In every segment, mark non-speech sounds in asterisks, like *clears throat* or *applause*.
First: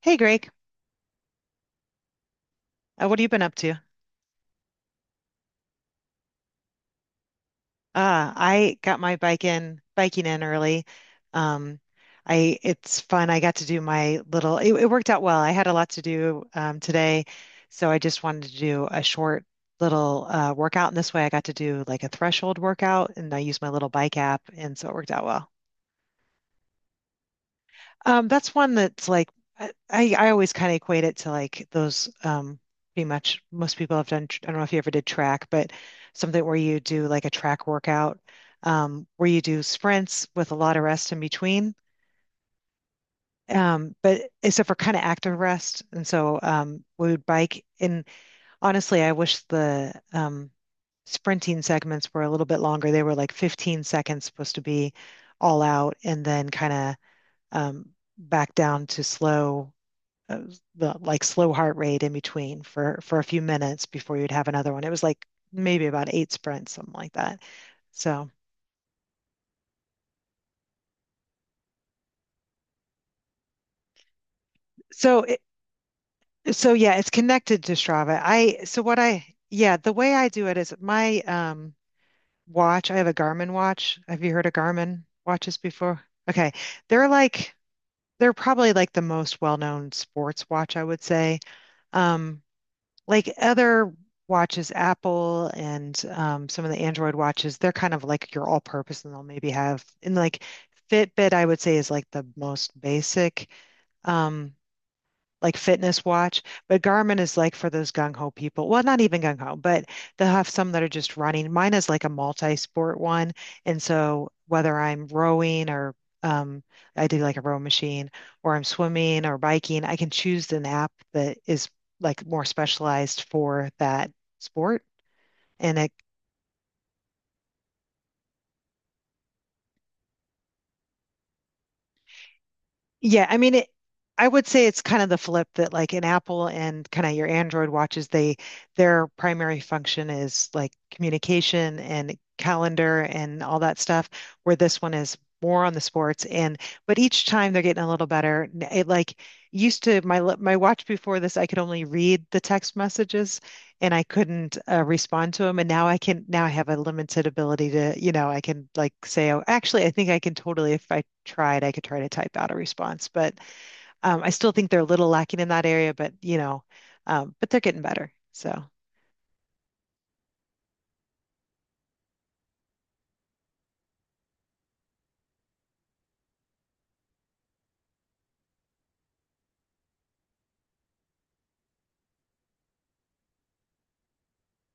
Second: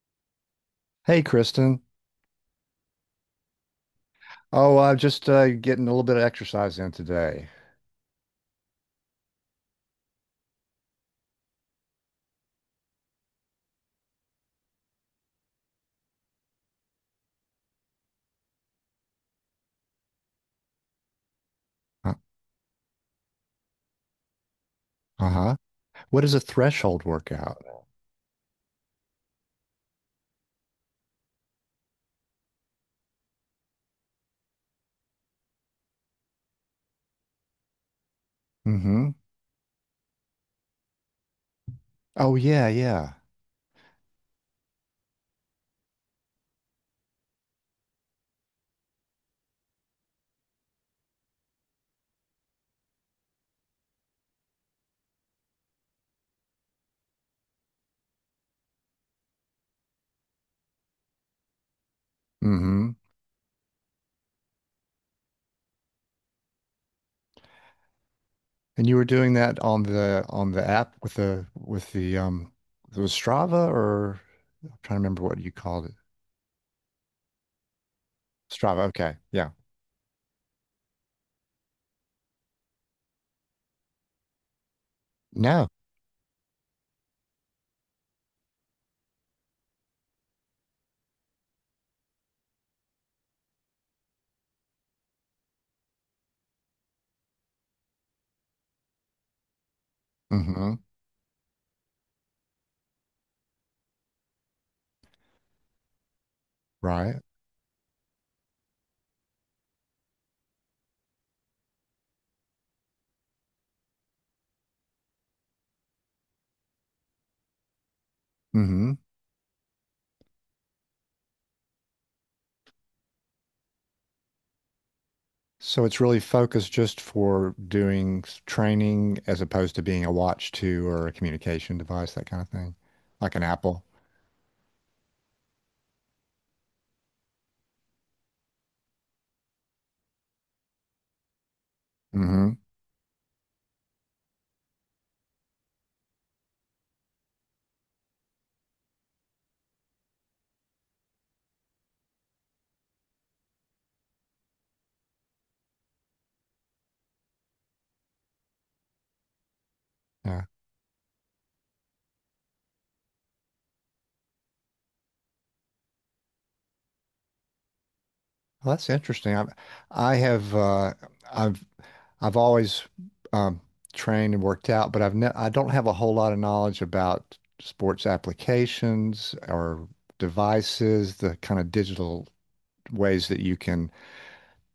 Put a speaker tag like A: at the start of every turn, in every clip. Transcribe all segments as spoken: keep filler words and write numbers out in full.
A: Hey Greg,
B: Hey, Kristen.
A: uh, what have you been up to?
B: Oh, I'm just uh, getting a little bit of exercise in today.
A: Uh, I got my bike in biking in early. Um, I it's fun. I got to do my little. It, it worked out well. I had a lot to do um, today, so I just wanted to do a short little uh, workout. And this way, I got to do like a
B: Uh,
A: threshold workout, and I used my little bike app, and so it worked out well.
B: uh-huh. What is a threshold workout?
A: Um, that's one that's like I, I I always kind of equate it to like those um pretty much most people have done. I don't know if you ever did track, but something where you do like a track workout um
B: Mm-hmm.
A: where you do sprints with a lot of rest in between.
B: Oh yeah, yeah.
A: Um, but except for kind of active rest. And so um we would bike and honestly I wish the um sprinting segments were a little bit longer. They were like fifteen seconds supposed to be all out and then kind of um back down to slow uh, the like slow heart rate in between
B: Mm-hmm.
A: for for a few minutes before you'd have another one. It was like maybe about eight sprints, something like that. So
B: And you were doing that on the on the app with the with the um it was Strava or I'm trying to
A: so
B: remember what
A: it,
B: you called it.
A: so yeah, it's connected to Strava. I so
B: Strava.
A: what
B: Okay.
A: I
B: Yeah.
A: yeah, the way I do it is my um watch, I have a Garmin watch. Have you heard of Garmin watches
B: No.
A: before? Okay. They're like they're probably like the most well-known sports watch, I would say. Um, like other watches, Apple and um, some of the Android watches, they're kind of like your all-purpose, and they'll maybe have and like
B: Mm-hmm.
A: Fitbit, I would say, is like the most basic. Um, like fitness watch, but
B: Right.
A: Garmin is like for those gung ho people. Well, not even gung ho, but they'll have some that are just running. Mine is like a multi-sport one, and so whether I'm rowing or um, I do like a row machine, or I'm
B: Mm-hmm.
A: swimming or biking, I can choose an app that is like more specialized for that sport, and
B: So
A: it
B: it's really focused just for doing s- training as opposed to being a watch to or a communication device, that kind of thing,
A: Yeah,
B: like
A: I
B: an
A: mean it
B: Apple.
A: I would say it's kind of the flip that like in Apple and kind of your Android watches, they their primary function is like communication and
B: Mm-hmm.
A: calendar and all that stuff, where this one is more on the sports and but each time they're getting a little better. N- It like used to my l- my watch before this, I could only read the text messages, and I couldn't uh, respond to him. And now I can, now I have a limited ability to, you know, I can like say, oh, actually, I think I can
B: Yeah.
A: totally, if I tried, I could try to type out a response. But um, I still think they're a little lacking in that area, but, you know, um, but they're getting better. So
B: Well, that's interesting. I, I have uh, I've I've always um, trained and worked out, but I've ne I don't have a whole lot of knowledge about sports applications or devices, the kind of digital ways that you can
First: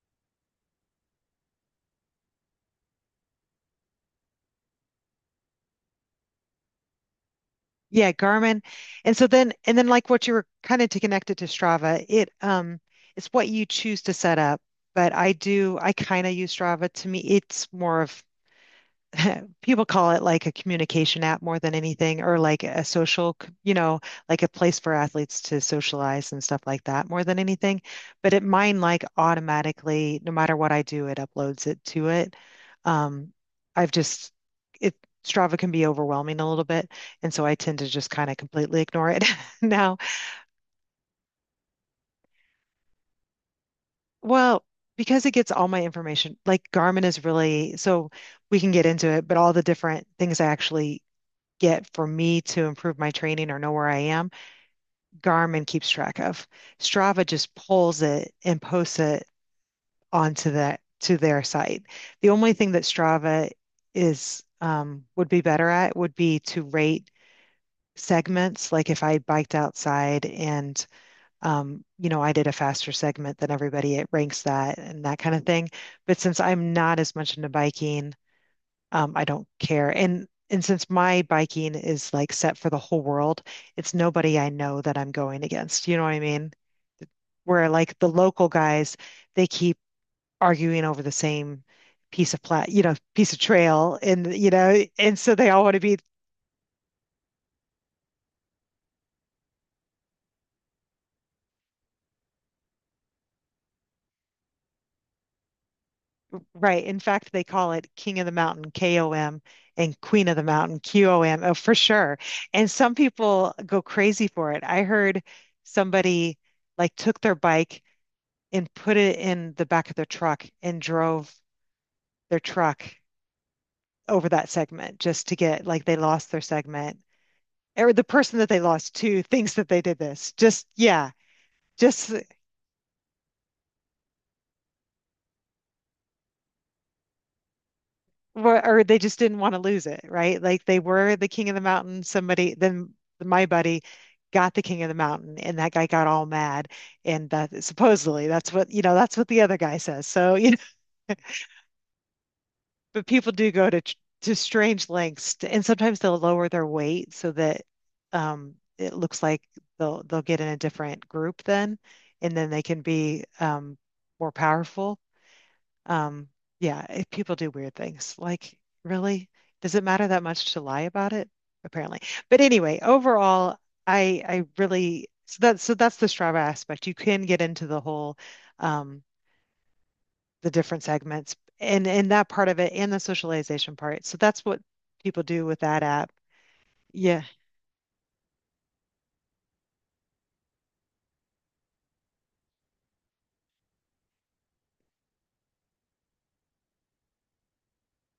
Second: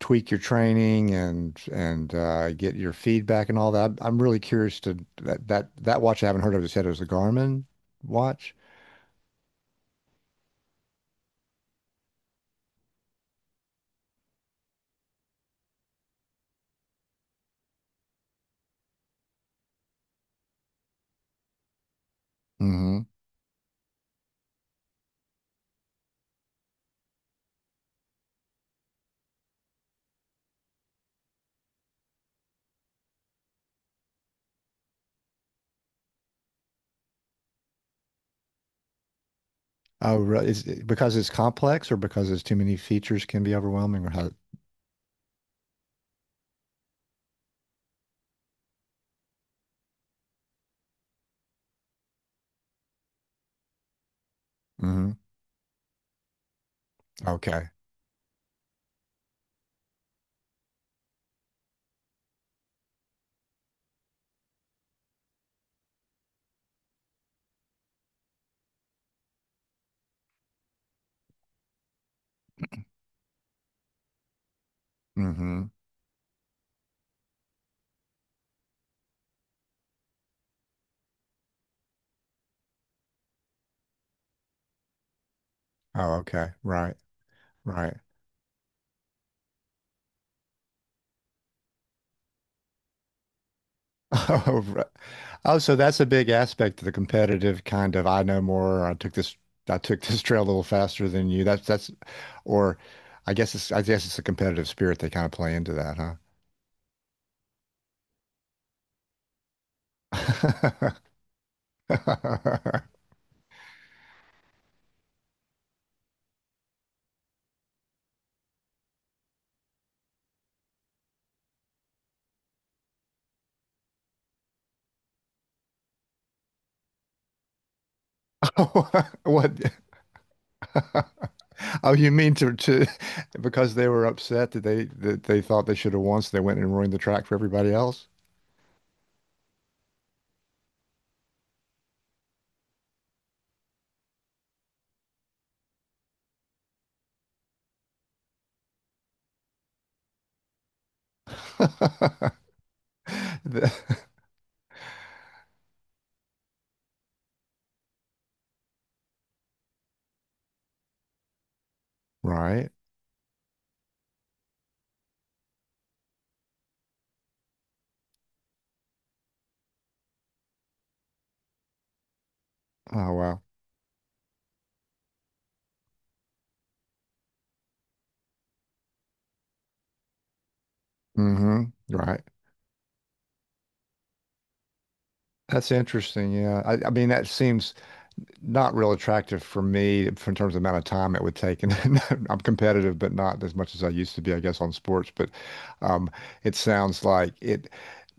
B: tweak your training and and uh, get your feedback and all that. I'm really curious to that that that watch I haven't heard of. You said it was a Garmin
A: yeah,
B: watch.
A: Garmin. And so then, and then like what you were kind of to connect it to Strava, it, um, it's what you choose to set up. But I do, I kind of use Strava. To me, it's more of *laughs* people call it like a communication app more than anything, or like a
B: Hmm.
A: social, c- you know, like a place for athletes to socialize and stuff like that more than anything. But it mine like automatically, no matter what I do, it uploads it to it. Um, I've just it Strava can be overwhelming a little bit, and so I tend to just kind of completely ignore it *laughs* now.
B: Oh, re- is it because it's complex or because there's too many features can be overwhelming or how?
A: Well, because it gets all my information, like Garmin is really so we can get into it, but all the different things I actually get for me to improve my training or know where I am,
B: Hmm.
A: Garmin keeps track of. Strava just
B: Okay.
A: pulls it and posts it onto that to their site. The only thing that Strava is um, would be better at would be to rate segments. Like if I biked outside and um, you know I did a faster segment than everybody, it ranks that and that kind of thing.
B: Hmm.
A: But since I'm not as much into biking um, I don't care. And and since my biking is like set for the whole world, it's nobody I know that I'm going against. You know what
B: Oh,
A: I
B: okay.
A: mean?
B: Right.
A: Where
B: Right.
A: like the local guys, they keep arguing over the same piece of plat, you know, piece of trail,
B: *laughs*
A: and you
B: Oh,
A: know,
B: right.
A: and so they
B: Oh,
A: all want
B: so
A: to be
B: that's a big aspect of the competitive kind of I know more. I took this I took this trail a little faster than you. That's that's or I guess it's I guess it's a competitive spirit they kind of play into that, huh?
A: right. In fact, they call it King of the Mountain, K O M, and Queen of the Mountain, Q O M, oh, for sure. And some
B: *laughs*
A: people go crazy for it. I heard somebody like took their bike and put it in the back of their truck and drove their truck over that segment just to get like they lost their segment or the person that they lost
B: Oh,
A: to
B: *laughs* what?
A: thinks that they did this just yeah
B: Oh,
A: just
B: you mean to to because they were upset that they that they thought they should have won, so they went and ruined the track for everybody else?
A: or they just didn't want to lose it, right, like they were the king of the mountain, somebody then my buddy got the king of the mountain and that guy got all mad and that supposedly that's what, you know, that's what the other guy says so you.
B: *laughs*
A: But people do go
B: The-
A: to tr- to strange lengths, to, and sometimes they'll lower their weight so that um, it looks like they'll they'll get in a different group then, and then they
B: Right.
A: can be um, more powerful. Um, yeah, it, people do weird things. Like, really, does it matter that much to lie about it? Apparently. But anyway,
B: Oh wow.
A: overall, I I really so that so that's the Strava aspect. You can get into the whole. Um, the different segments
B: Hmm.
A: and and
B: Right.
A: that part of it and the socialization part. So that's what people do with
B: That's
A: that app.
B: interesting. Yeah. I, I mean,
A: Yeah.
B: that seems not real attractive for me in terms of the amount of time it would take. And *laughs* I'm competitive, but not as much as I used to be, I guess, on sports. But um, it sounds like it.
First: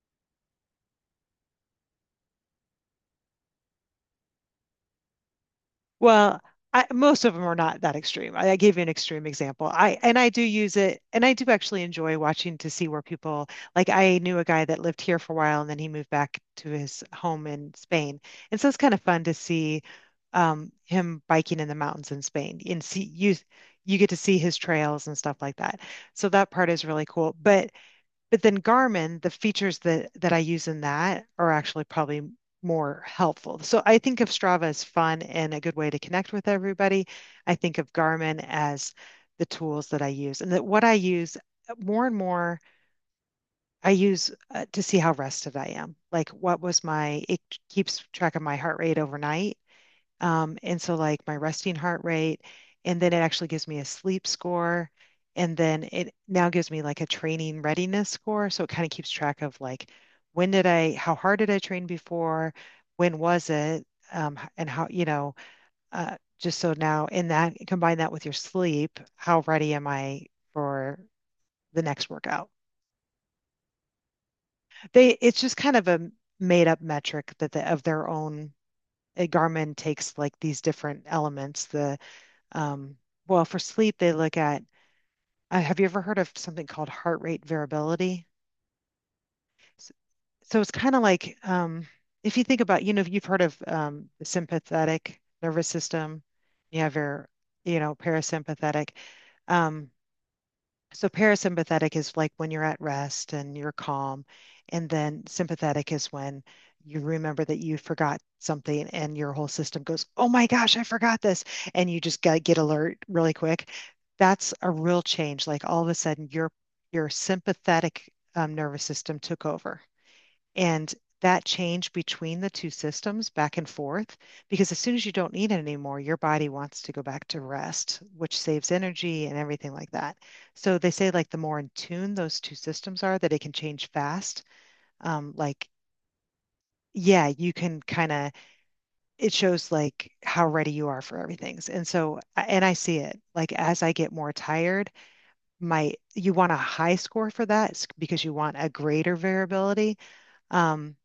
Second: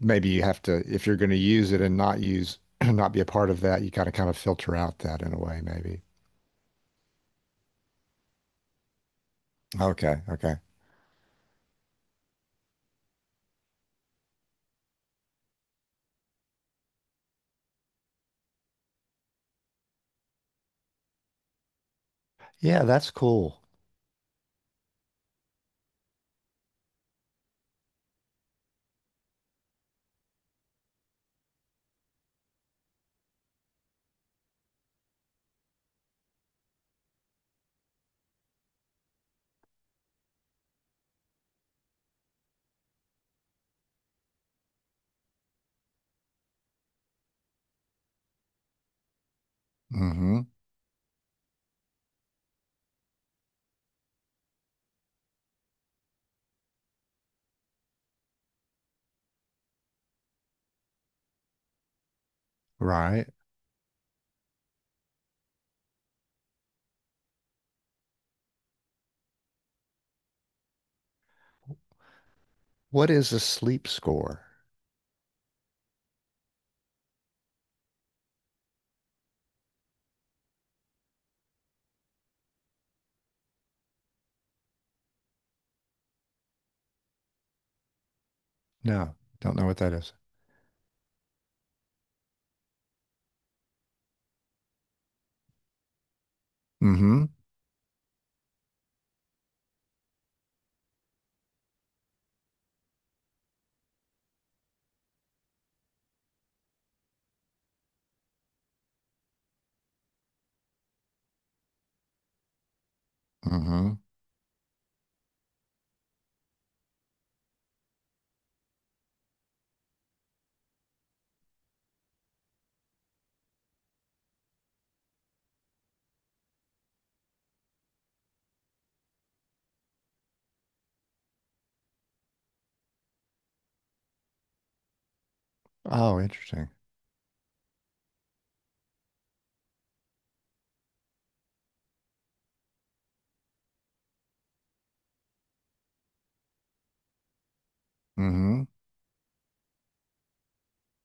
B: Maybe you have to, if you're going to use it and not use, *clears throat* not be a part of that, you got to kind of filter out that in a way, maybe.
A: Well, I, most of them are not that extreme. I, I gave you an extreme example. I and
B: Okay.
A: I do
B: Okay.
A: use it, and I do actually enjoy watching to see where people like. I knew a guy that lived here for a while, and then he moved back to his home in Spain, and so it's kind of fun to see um, him biking in the mountains in Spain, and
B: Yeah,
A: see
B: that's
A: you
B: cool.
A: you get to see his trails and stuff like that. So that part is really cool. But But then Garmin, the features that that I use in that are actually probably more helpful. So I think of Strava as fun and a good way to connect with everybody. I think of Garmin as the tools that I use and that what I use uh, more and more I use uh, to see how rested I am. Like what was my, it keeps track of my heart rate overnight
B: Hmm.
A: um, and so like my resting heart rate, and then it actually gives me a sleep score. And then it now gives me like a training readiness score. So it kind of keeps track of like when did I, how hard did I train before? When
B: Right.
A: was it? Um, and how, you know, uh, just so now in that, combine that with your sleep, how ready am I for the next workout?
B: What is a sleep score?
A: They, it's just kind of a made up metric that the, of their own. uh, Garmin takes like these different elements, the um, well, for sleep, they look at, uh, have you ever heard of something called heart rate variability?
B: No, don't know what
A: S-
B: that is.
A: So it's kind of like um, if you think about, you know, if you've heard of um, the sympathetic nervous system, you have your, you know, parasympathetic. Um, So parasympathetic is like when you're at rest and you're calm, and then sympathetic is when you remember that you forgot something and your whole system goes, "Oh my gosh, I forgot this," and you just got get alert really quick.
B: Mm-hmm.
A: That's a real change. Like all of a sudden, your your sympathetic um, nervous system took over. And that change between the two systems back and forth, because as soon as you don't need it anymore, your body wants to go back to rest, which saves energy and everything like that. So they say like the more in tune those two systems are, that it can change fast. Um, like
B: Oh, interesting.
A: yeah, you can kind of, it shows like how ready you are for everything. And so, and I see it like as I get more tired, my, you want a high score for that because you want
B: Hmm.
A: a greater variability. Um,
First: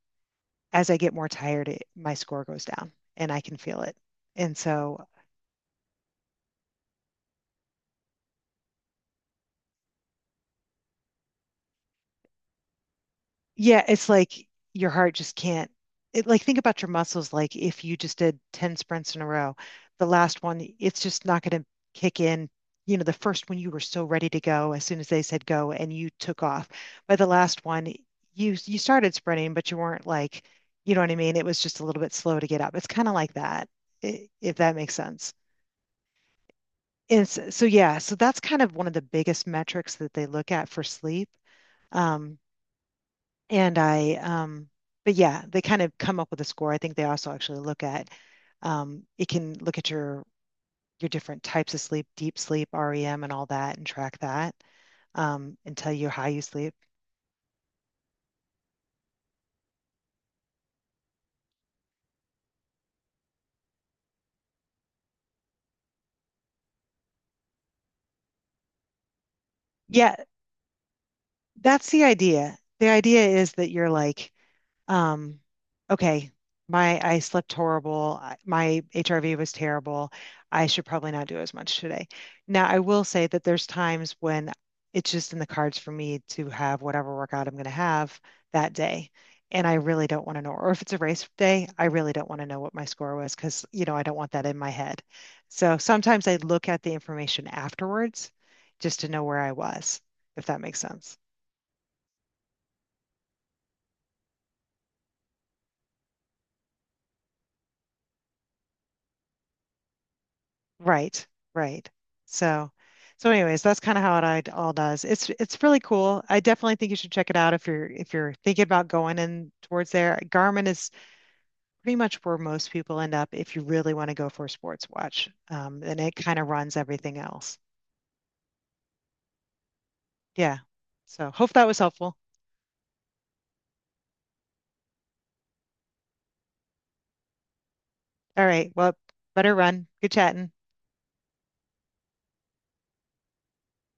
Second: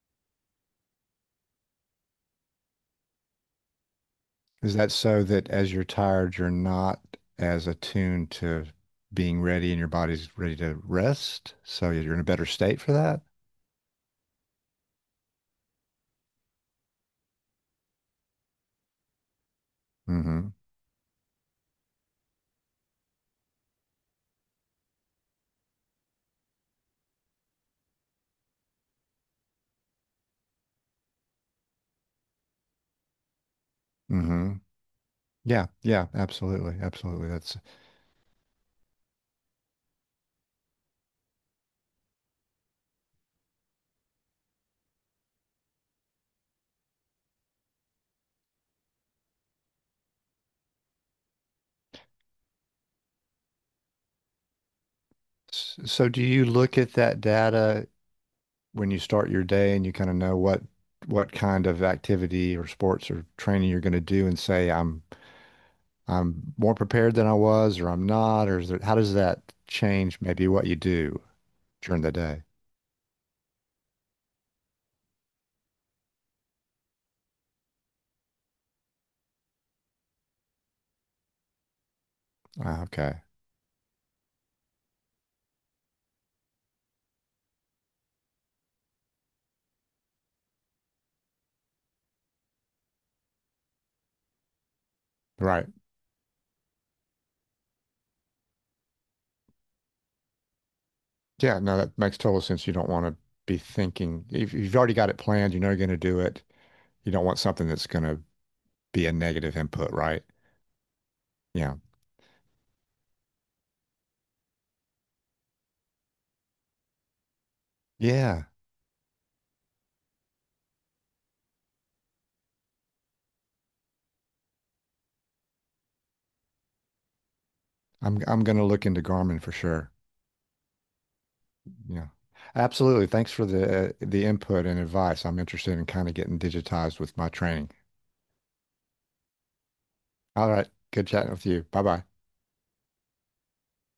A: as I get more tired, it, my score goes down and I can feel it. And
B: Is that
A: so,
B: so that as you're tired, you're not as attuned to being ready and your body's ready to rest? So you're in a better state for that?
A: yeah, it's like your heart just can't. It, like think about your muscles. Like if you just did ten sprints in a row, the last
B: Hmm.
A: one, it's just not going to kick in. You know, the first one you were so ready to go as soon as they said go and you took off. By the last one, you you started sprinting, but you weren't like, you know what I mean? It was just a little bit slow to get up. It's kind of like that,
B: Hmm.
A: if that makes sense.
B: Yeah, yeah, absolutely. Absolutely.
A: And so,
B: That's
A: so yeah, so that's kind of one of the biggest metrics that they look at for sleep. Um, and I, um, but yeah, they kind of come up with a score. I think they also actually look at, um, it can look at your your different types of sleep, deep sleep, REM, and all that, and track that, um, and
B: s-
A: tell you
B: so do
A: how you
B: you
A: sleep.
B: look at that data when you start your day and you kind of know what what kind of activity or sports or training you're going to do and say I'm I'm more prepared than I was or I'm not or is there, how does that
A: Yeah,
B: change maybe what you do
A: that's
B: during
A: the
B: the day?
A: idea. The idea is that you're like Um, okay, my I slept horrible. I- My H R V was terrible. I should probably not do as much today. Now, I
B: Ah,
A: will
B: okay.
A: say that there's times when it's just in the cards for me to have whatever workout I'm going to have that day. And I really don't want to know, or if it's a race day, I really don't want to know what my score was because, you know, I don't want that in my head.
B: Right.
A: So sometimes I look at the information afterwards just to know where I was, if that makes sense.
B: Yeah. No, that makes total sense. You don't want to be thinking if if you've already got it planned, you know you're going to do it. You don't want something that's going to be a negative input, right?
A: Right,
B: Yeah.
A: right. So, so anyways, that's kind of how it all does. It's it's really cool. I definitely think you should check it out if you're if you're
B: Yeah.
A: thinking about going in towards there. Garmin is pretty much where most people end up if you really want to go for a sports watch. Um, and it kind of runs everything else.
B: I'm I'm going to look into Garmin for sure.
A: Yeah. So hope that was
B: Yeah.
A: helpful.
B: Absolutely. Thanks for the uh, the input and advice. I'm interested in kind of getting digitized with my training.
A: All right. Well, better run. Good
B: All
A: chatting.
B: right. Good chatting with you. Bye-bye.